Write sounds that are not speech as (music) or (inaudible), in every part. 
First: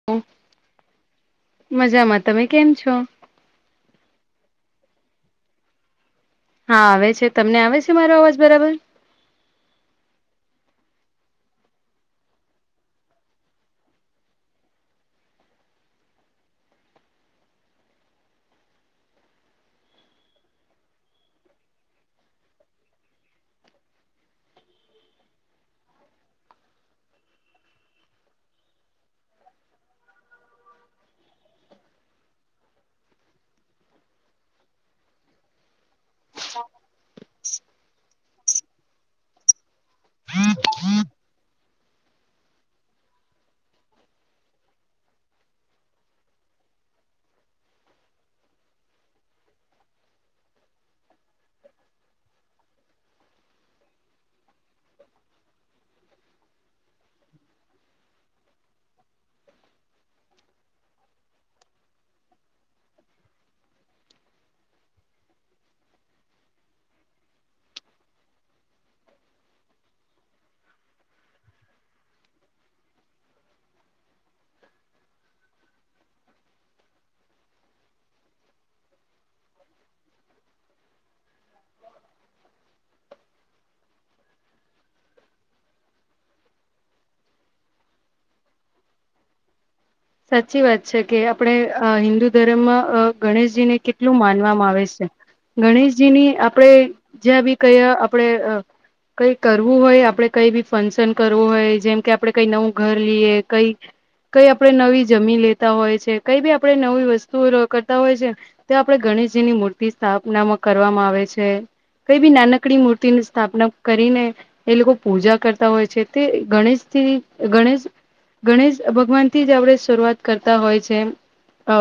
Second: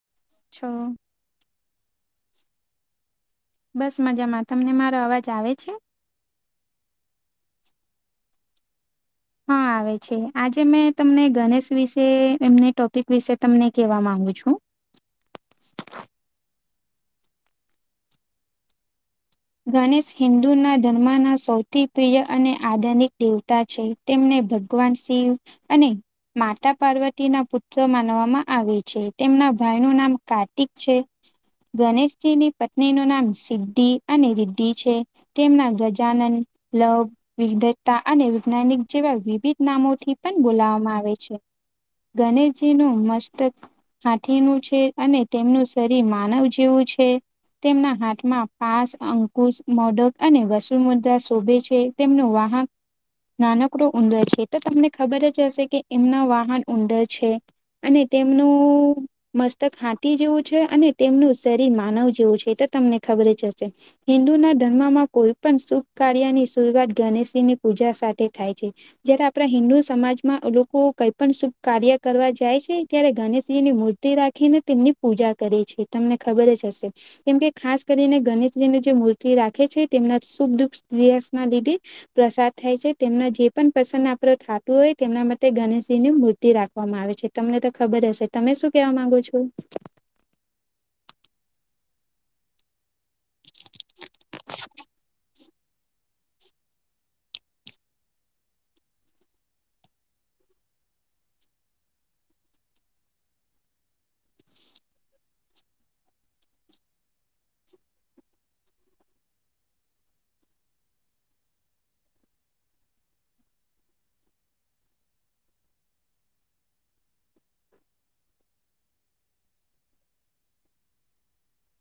(inaudible) છો. મજામાં તમે કેમ છો? બસ મજામાં તમને મારો અવાજ આવે છે? હા આવે છે, તમને આવે છે મારો અવાજ બરાબર? હા આવે છે આજે મેં તમને ગણેશ વિશે એમને ટોપિક વિશે તમને કહેવા માંગુ છું. ગણેશ હિન્દુના ધર્મના સૌથી પ્રિય અને આધનિક દેવતા છે. તેમને ભગવાન શિવ અને માતા પાર્વતી ના પુત્ર માનવામાં આવે છે, તેમના ભાઈનું નામ કાર્તિક છે. ગણેશજીની પત્નીનું નામ સિદ્ધિ અને રિદ્ધિ છે. તેમના ગજાનંન, લવ વિધતા અને વિજ્ઞાનિક જેવા વિવિધ નામોથી પણ બોલાવવામાં આવે છે. ગણેશજીનું મસ્તક હાથીનું છે, અને તેમનું શરીર માનવ જેવું છે. તેમના હાથમાં પાસ અંકુશ મોડક અને વસુમધા શોભે છે, તેમનો વાહક નાનકડો ઉંદર છે, તો તમને ખબર જ હશે કે એમના વાહન ઉંદર છે. અને તેમનું મસ્તક હાટી જેવું છે, અને તેમનું શરીર માનવ જેવું છે, એ તો તમને ખબર જ હશે હિન્દુના ધર્મમાં કોઈ પણ શુભ કાર્યની શરૂઆત ગણેશજીની પૂજા સાથે થાય છે. જયારે આપણા હિન્દુ સમાજમાં લોકો કઈ પણ શુભ કાર્ય કરવા જાય છે, ત્યારે ગણેશજીની મૂ તી રાખીને તેમની પૂજા કરે છે, તમને ખબર જ હશે કેમ કે ખાસ કરીને ગણેશ જીને જે મૂર્તિ રાખે છે, તેમના શુભ દુખના લીધે પ્રસાદ થાય છે, તેમના જે પણ પ્રસંન આપડો થાતું હોય તેમના માટે ગણેશજીની મૂર્તિ રાખ વામાં આવે છે, તમને તો ખબર હશે તમે શું કેવા માંગો છો? સાચી વાત છે કે આપણે અ હિન્દુ ધર્મમાં અ ગણેશજીને કેટલું માનવામાં આવે છે, ગણેશ જીની આપણેે જ્યાં બી કયા આપણેે કઈ કરવું હોય આપડે કઈ બી ફંક્શન કરવું હોય જેમ કે આપડે કઈ નવું ઘર લઈએ કઈ કઈ આપણે નવી જમીન લેતા હોય છે, કઈ બી આપણે નવી વસ્તુ કરતા હોય છે. તો આપણેે ગણેશજીની મૂર્તિ સ્થાપનામાં કરવામાં આવે છે. કઈ બી નાનકડી મૂર્તિની સ્થાપના કરીને એ લોકો પૂજા કરતા હોય છે, તે ગણેશથી ગણેશ ગણેશ ભગવાન થી જ આપણે શરૂઆત કરતા હોય છે, અ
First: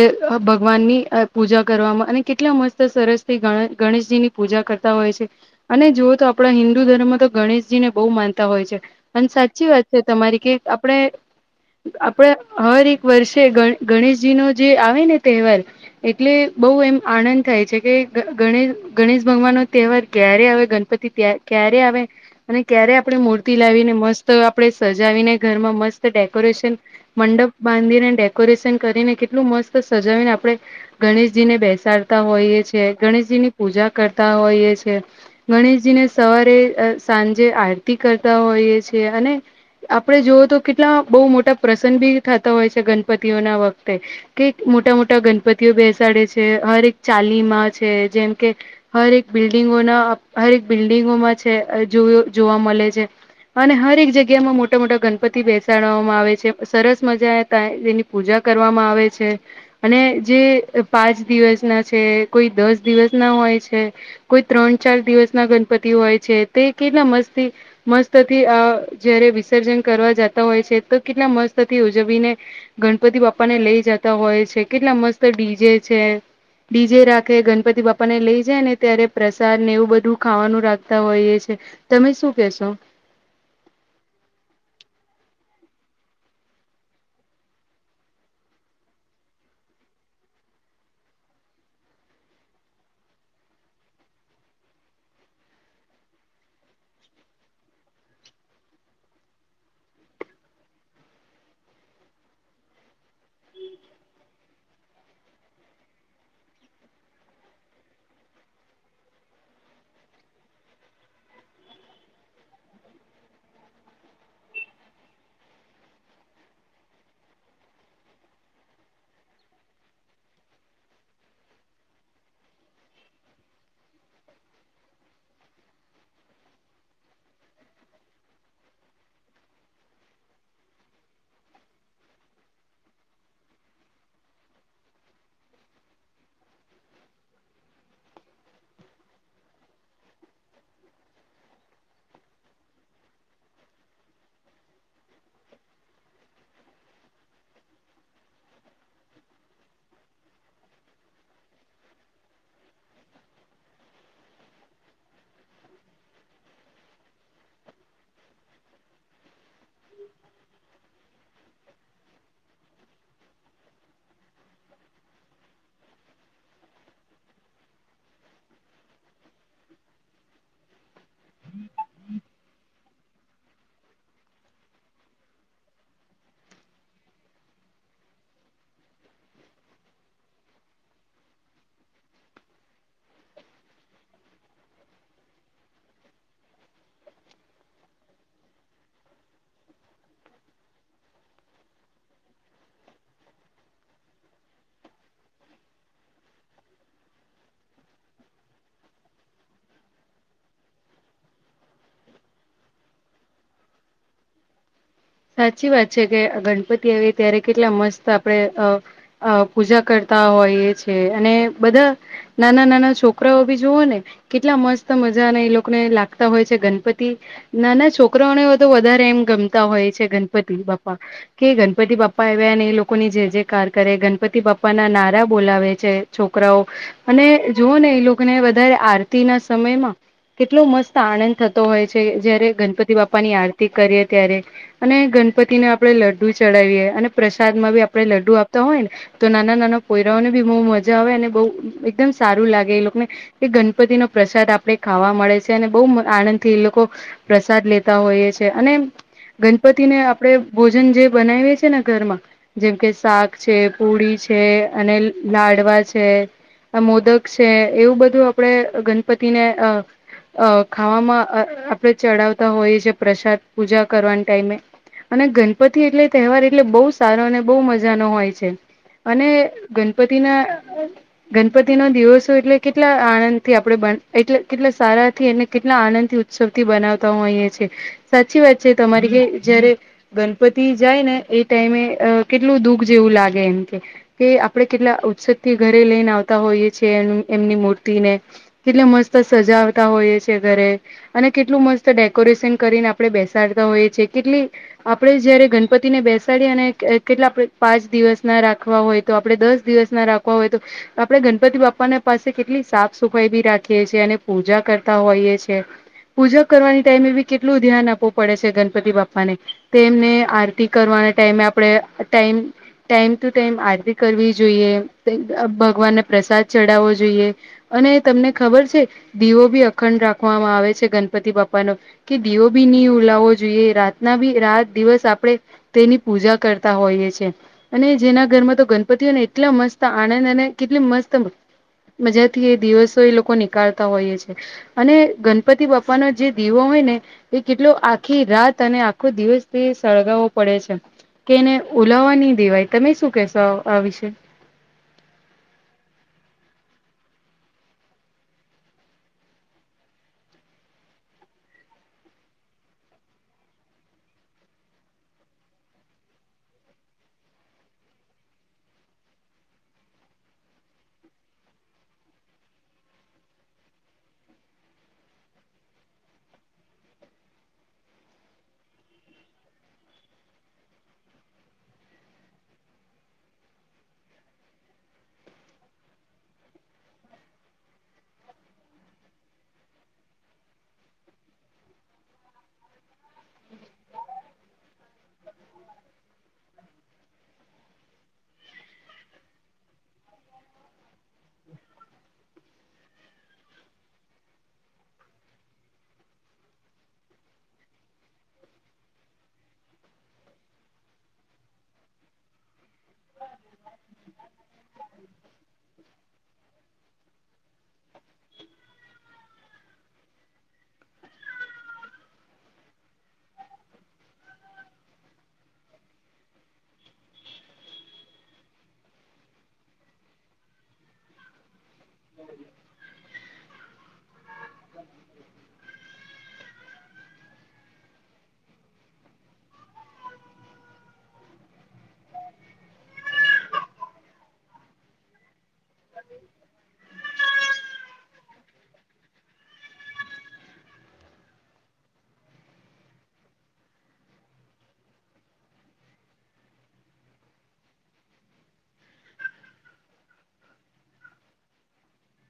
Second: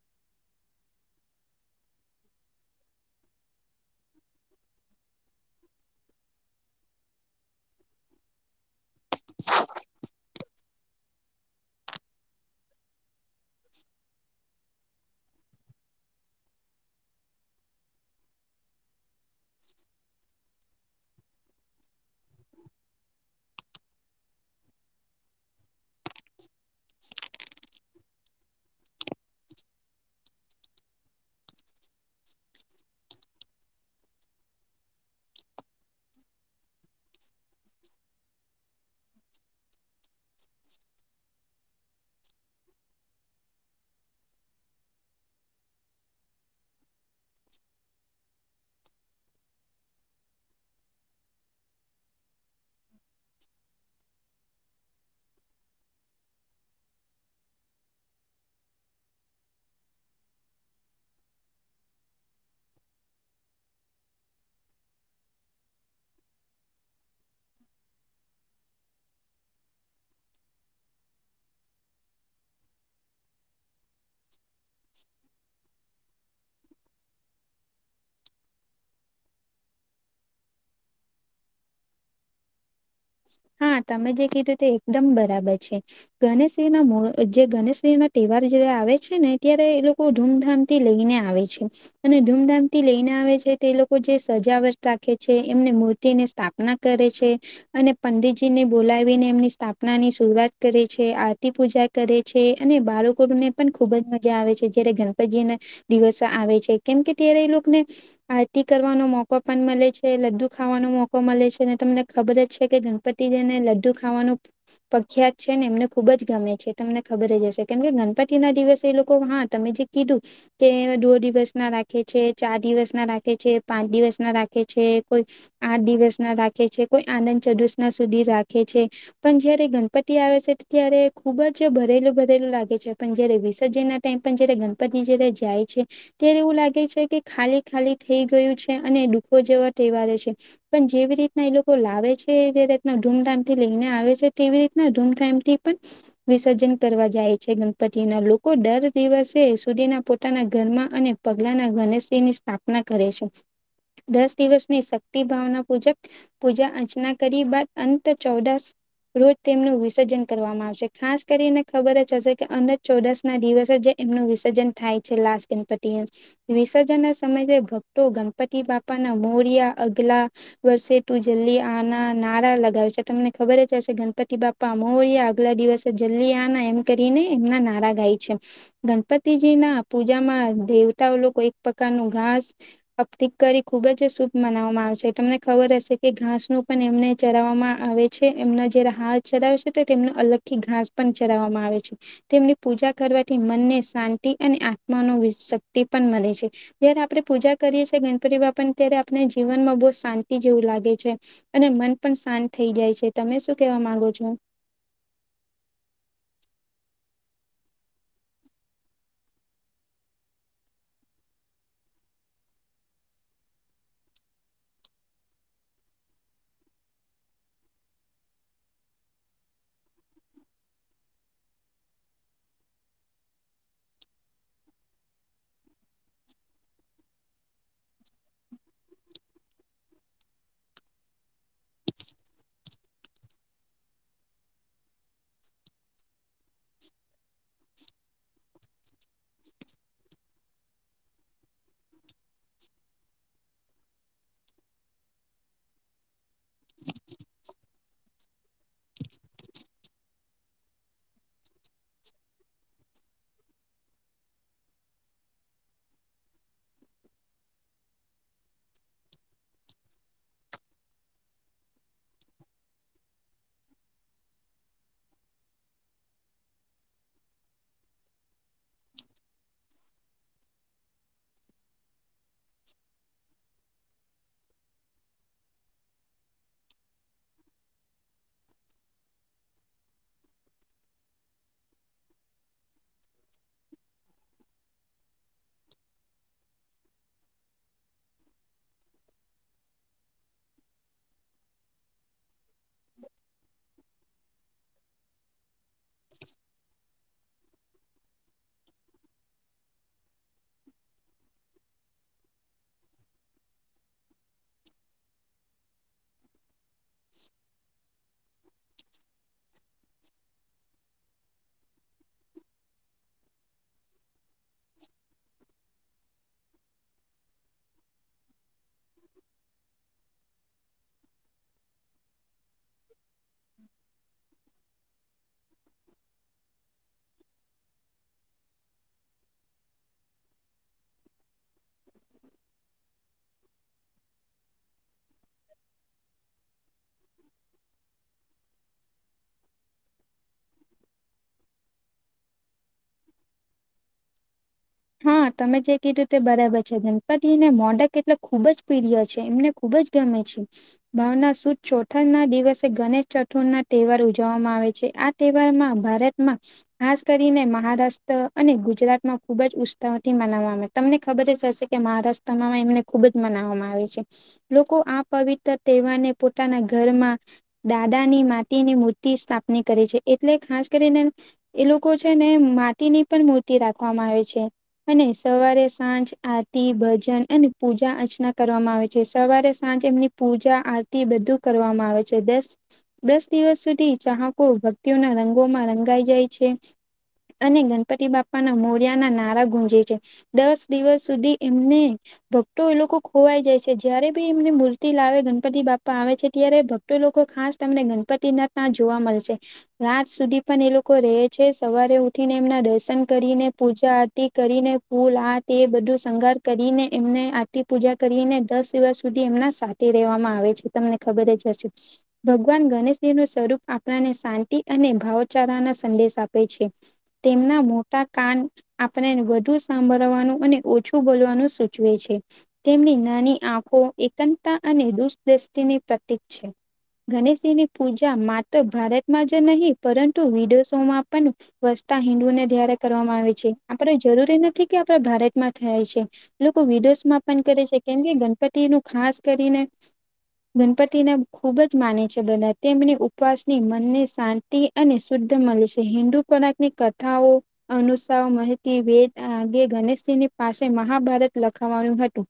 એ અ ભગવાનની પૂજા કરવામાં અને કેટલા મસ્ત સરસથી ગણે ગણેશજીની પૂજા કરતા હોય છે, અને જોઓ તો આપણા હિન્દુ ધર્મમાં તો ગણેશજી ને બોવ માનતા હોય છે. અને સાચી વાત છે, તમારી કે આપણે આપડા હર એક વર્ષે ગ ગણેશજી નો જે આવે ને તહેવાર એટલે બોવ એમ આનંદ થાય છે, કે ગણે ગણેશ ભગવાન નો તહેવાર ક્યારે આવે ગણપતિ ક્યારે આવે અને ક્યારે આપણે મૂર્તિ લાવીને મસ્ત આપણે સજાવીને ઘરમાં મસ્ત ડેકોરેશન મંડપ બાંધીને ડેકોરેશન કરીને કેટલું મસ્ત સજાવીને આપણે ગણેશજી ને બેસાડતા હોઈએ છેએ ગણેશજી ની પૂજા કરતા હોઈએ છે. ગણેશજીને સવારે સાંજે આરતી કરતા હોઈએ છેએ અને આપણે જોવ તો કેટલા બહુ મોટા પ્રસંગ બી થતા હોય છે ગણપતિઓ ના વખતે કે મોટા મોટા ગણપતિઓ બેસાડે છે હર એક ચાલીમાં છે જેમ કે હરેક બિલ્ડિંગોના હરેક બિલ્ડિંગોમાં છે જો જોવા મળે છે. અને હર એક જગ્યા માં મોટા મોટા ગણપતિ બેસે ચવામાં આવે છે સરસ મજા ત તેની પૂજા કરવામાં આવે છે. અને જે પાંચ દિવસ ના છે કોઈ દસ દિવસ ના હોય છે. કોઈ ત્રણ ચાર દિવસ ના ગણપતિ હોય છે તે કેટલા મસ્તી મસ્તથી આ જયારે વિસર્જન કરવા જતા હોય છે તો કેટલા મસ્ત થી ઉજવીને ગણપતિ બાપા ને લઈ જતા હોય છે કેટલા મસ્ત ડીજે છે. બડીજે રાખે ગણપતિ બાપા ને લઇ જાય ને ત્યારે પ્રસાદ ને એવું બધું ખાવાનું રાખતા હોઈએ છે. તમે શું કેશો? હા તમે જે કીધું તે એકદમ બરાબર છે. ગણેશ ના મો જે ગણેશ ના તહેવાર જયારે આવે છે ને ત્યારે એ લોકો ધૂમધામ થી લઈને આવે છે. અને ધૂમધામ થી લઈને આવે છે તે લોકો જે સજાવટ રાખે છે એમને તેની સ્થાપના કરે છે. અને પંડિતજીને બોલાવીને એમની સ્થાપના ની શરૂઆત કરે છે આરતી, પૂજા, કરે છે અને બાળકોને પણ ખુબ જ મજા આવે છે. જયારે ગણપતિને દિવસ આવે છે કેમ કે ત્યારે એ લોકોને આરતી કરવાનો મોકો પણ મળે છે લડ્ડુ ખાવાનો મોકો મળે છે ને તમને ખબર જ છે કે ગણપતિ જેને લડું ખાવાનું પ્રખ્યાત છે ને એમને ખુબ જ ગમે છે. તમને ખબર જ હશે કેમ કે ગણપતિ ના દિવસે એ લોકો હા તમે જે કીધું કે દો દિવસ ના રાખે છે, ચાર દિવસ ના રાખે છે, પાંચ દિવસ ના રાખે છે, કોઈ આઠ દિવસ ના રાખે છે કોઈ આનંદ ચૌદસ ના સુધી રાખે છે. પણ જયારે ગણપતિ આવે છે ત્યારે ખુબ જ ભરેલું ભરેલું લાગે છે પણ જયારે વિસર્જનના ત પણ જયારે ગણપતિ જય્યારે જાય છે. ત્યારે એવું લાગે છે કે ખાલી ખાલી થઈ ગયું છે અને દુઃખો જેવા ટેવારે છે. પણ જેવી રીતના એ લોકો લાવે છે જે રીતના ધૂમધામથી લઈને આવે છે તેવી રીતના ધૂમધામથી પણ વિસર્જન કરવા જાય છે. ગણપતિના લોકો દર દિવસે સુધીના પોતાના ઘરમાં અને પગલાના ગણેશ્રી ની સ્થાપના કરે છે. દસ દિવસની શક્તિ ભાવના પૂજક પૂજા અર્ચના કરી બાદ અંત ચૌદશ રોજ તેમનું વિસર્જન કરવામાં આવશે ખાસ કરીને ખબર જ હશે કે અનંત ચોદશ ના દિવસે જે એમનું વિસર્જન થાય છે લાસ્ટ ગણપતિ વિસર્જન ના સમયે ભક્તો ગણપતિ બાપાના મોરિયા અગલા વર્ષે તું જલ્દી આના નારા લગાવે છે તમને ખબર જ હશે ગણપતિ બાપા મોરિયા આગલા દિવસ જલ્દી આના એમ કરીને એમના નારા ગાય છે. ગણપતિજી ના પૂજામાં દેવતાઓ લોકો એક પ્રકાર ન ઘાસ ઓપ્ટિક કરી ખુબ જ શુભ મનાવવામાં આવેશે તમને ખબર હશે એ ઘાસ નું પણ એમને ચરાવવામાં આવે છે એમના જે હા ચરાવે છે તેમનું અલગ થી ઘાસ પણ ચરાવવામાં આવે છે. તેમની પૂજા કરવાથી મનને શાંતિ અને આત્માનો શક્તિ પણ મળે છે. જયારે આપડણે પૂજા કરીએ છીએ ગણપતિ બાપાને ત્યારે આપણે જીવનમાં બહુ શાંતિ જેવું લાગે છે. અને મન પણ શાંત થઈ જાય છે. તમે શું કેવા માંગો છો? સાચી વાત છે કે ગણપતિ આવી ત્યારે કેટલા મસ્ત આપણે અ પૂજા કરતા હોય એ છે અને બધા નાના નાના છોકરાઓ બી જુઓ ને કેટલા મસ્ત મજાને એ લોકોને લાગતા હોય છે ગણપતિ. ના ના છોકરાઓને તો વધારે એમ ગમતા હોય છે ગણપતિ બાપા. કે ગણપતિ બાપા આવ્યા ને એ લોકોની જે જે કાર કરે ગણપતિ બાપ્પાના નારા બોલાવે છે. છોકરાઓ અને જોવો ને એ લોકોને વધારે આરતી ના સમયમાં કેટલો મસ્ત આનંદ થતો હોય છે, જયારે ગણપતિ બાપા ની આરતી કરીએ ત્યારે. અને ગણપતિને આપડે લડ્ડુ ચડાવીએે અને પ્રસાદ માં બી આપણે લડ્ડુ આપતા હોય ને. તો નાના નાના કોયરાઓને બી બહુ મજા આવે અને બવ એકદમ સારું લાગે એ લોકોને. એ ગણપતિ નો પ્રસાદ આપણે ખાવા મળે છે અને બહુ આનંદ થી એ લોકો પ્રસાદ લેતા હોઈએ છે અને ગણપતિને આપણે ભોજન જે બનાવીએ છીએ ને ઘરમાં જેમ કે શાક છે, પૂડી છે અને લાડવા છે. મોદક છે એવું બધું આપણેે ગણપતિને અ અ ખાવામાં આપણેે ચડાવતા હોઈએ પ્રસાદ પૂજા કરવાની ટાઈમે અને ગણપતિ એટલે તહેવાર એટલે બહુ સારો અને બહુ મજાનો હોય છે. અને ગણપતિ ના ગણપતિ નો દિવસો એટલે કેટલા આનંદ થી આપડે એટલે કેટલા સારા થી અને કેટલા આનંદ થી સૌથી બનાવતા હો અહી છે સાચી વાત છે તમારી કે જયારે ગણપતિ જાય ને એ ટાઈમે કેટલું દુઃખ જેવું લાગે એમ કે. કે આપડે કેટલા ઉત્સધ થી ઘરે લઈને આવતા હોઈએ છીએ એમની મૂર્તિને. કેટલે મસ્ત સજાવતા હોઈએ છેએ ઘરે અને કેટલું મસ્ત ડેકોરેશન કરીને આપણે બેસાડતા હોઈએ છીએ કેટલી આપડે જયારે ગણપતિને બેસાડી અને કેટલા આપણે પાંચ દિવસ ના રાખવા હોય તો આપડે દસ દિવસ ના રાખવા હોય તો આપણે ગણપતિ બાપાને પાસે કેટલી સાફ સફાઈ બી રાખીએ છીએ અને પૂજા કરતા હોઈએ છે. પૂજા કરવાની ટાઈમે એ બી કેટલું ધ્યાન આપવું પડે છે ગન પતિ બાપા ને તેમને આરતી કરવાના ટાઈમે આપણે ટાઈમ ટાઈમ ટુ ટાઈમ આરતી કરવી જોઈએ, ભગવાનને પ્રસાદ ચડાવવો જોઈએ. અને તમને ખબર છે દીવો ભી અખંડ રાખવામાં આવે છે ગણપતિ બાપાનો કે દીવો બી નહી ઉલા જોઈએ રાતના બી રાત દિવસ આપણે તેની પૂજા કરતા હોઈએ છે. અને જેના ઘરમાં તો ગણપતિઓને એટલા મસ્ત આનંદ અને કેટલી મસ્ત મજાથી એ દિવસો એ લોકો નીકળતા હોઈએ છે અને ગણપતિ બાપાનો જે દીવો હોય ને એ કેટલો આખી રાત અને આખો દિવસથી સળગાવવો પડે છે. કે એને ઓલાવવા નહી દેવાય, તમે શું કેહેશો આ વિશે? હા તમે જે કીધું તે બરાબર છે. ગણપતિને મોડક એટલે ખુબ જ પ્રિય છે એમને ખુબ જ ગમે છે. ભાવના સુદ ચોથા ના દિવસે ગણેશ ચતુર ના તહેવાર ઉજવવામાં આવે છે. આ તહેવારમાં ભારતમાં ખાસ કરીને મહારાષ્ટ્ર અને ગુજરાતમાં ખુબ જ ઉત્સવથી મનાવ આવે તમને ખબર જ હશે કે મહારાષ્ટ્રમાં એમને ખુબ જ મનાવવામાં આવે છે. લોકો આ પવિત્ર તહેવારને પોતાના ઘરમાં દાદા ની માટી ની મૂર્તિ સ્થાપની કરે છે એટલે ખાસ કરીને એ લોકો છે ને માટીની પણ મૂર્તિ રાખવામાં આવે છે. અને સવારે સાંજ આરતી, ભજન અને પૂજા અર્ચના કરવામાં આવે છે સવારે સાંજ એમની પૂજા આરતી બધું કરવામાં આવે છે. દસ દસ દિવસ સુધી ચાહકો ભક્તિઓના રંગોમાં રંગાઈ જાય છે. અને ગણપતિ બાપા ના મોરિયા ના નારા ગુંજે છે દસ દિવસ સુધી એમને ભક્તો એ લોકો ખોવાય જાય છે. જયારે ભી એમને મૂર્તિ લાવે ગણપતિ બાપા આવે છે ત્યારે ભક લોકો ખાસ તમને ગણપતિનાથ ના જોવા મળશે રાત સુધી પણ એ લોકો રહે છે સવારે ઉઠીને એમના દર્શન કરીને પૂજા કરીને ફૂલ આ તે એ બધું શંગાર કરીને એમને આરતી પૂજા કરીને દસ દિવસ સુધી એમના સાથે રેવામાં આવે છે તમને ખબર જ હશે ભગવાન ગણેશજી નું સ્વરૂપ આપણાને શાંતિ અને ભાવચારા ના સંદેશ આપે છે તેમના મોટા કાન આપણેને વધુ સાંભળવાનું અને ઓછું બોલવાનું સૂચવે છે તેમની નાની એકમતા અને દુષદૃષ્ટિની પ્રતીિક છે ગણેશજીની પૂજા માત્ર ભારતમાં જ નહીં પરંતુ વિદેશોમાં પણ વસ્તા હિન્દુને ધ્યારે કરવામાં આવે છે આપડ જરૂરી નથી કે આપડ ભારતમાં થાય છે લોકો વિદોષમાપન કરે છે કેમ કે ગણપતિ નું ખાસ કરીને ગણપતિને ખૂબ જ માને છે બધા તેમની ઉપવાસની મનને શાંત અને શુદ્ધ મળે છે હિન્દુ પરાકની કથાઓ અનુષ વેદ અંગે ગણેશજીની પાસે મહાભારત લખાવાનુંું હતું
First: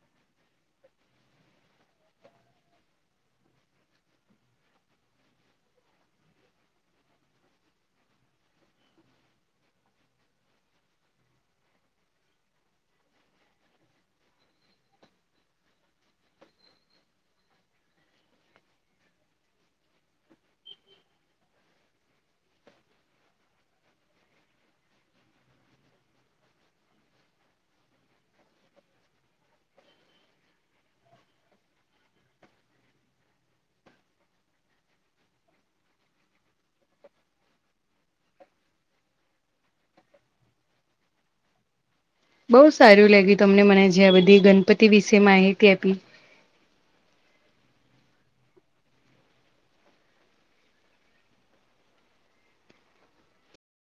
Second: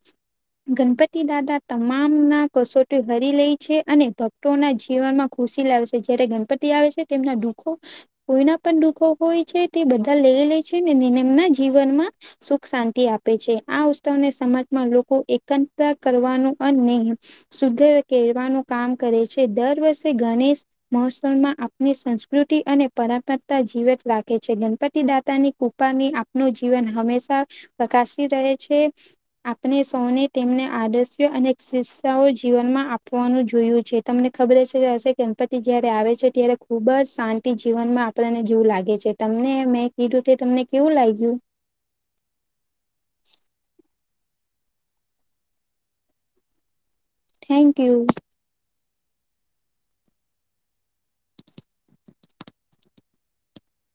ગણપતિ દાદા તમામ ના કસોટી હરી લઈ છે અને ભક્ ના જીવનમાં ખુશી લાવશે જયારે ગણપતિ આવે છે તેમના દુઃખ કોઈના પણ દુઃખો હોય છે તે બધા લઈ લે છે ને એમના જીવનમાં સુખ શાંતિ આપે છે આ ઉત્સવને સમાજમાં લોકો એકતા કરવાનું અને નહી શુદ્ધ કેરવાનું કામ કરે છે દર વર્ષે ગણેશ મહોત્સવમાં આપની સંસ્કૃતિ અને પરંપરાતા જીવત રાખે છે ગણપતિ દાતાની કુ ની આપનું જીવન હંમેશા પ્રકાશી રહે છે આપણે સૌને તેમને આદર્શ્યો અને શિક્ષાઓ જીવનમાં આપવાનું જોયું છે તમને ખબર છે કે હશે ગણપતિ જય્યારે આવે છે ત્યારે ખૂબ જ શાંતિ જીવનમાં આપણને જવું લાગે છે તમને મેં કીધું તે તમને કેવું લાગ્યું બહુ સારું લાગ્યું તમને મને જે આ બધી ગણપતિ વિશે માહિતી આપી થેન્ક યુ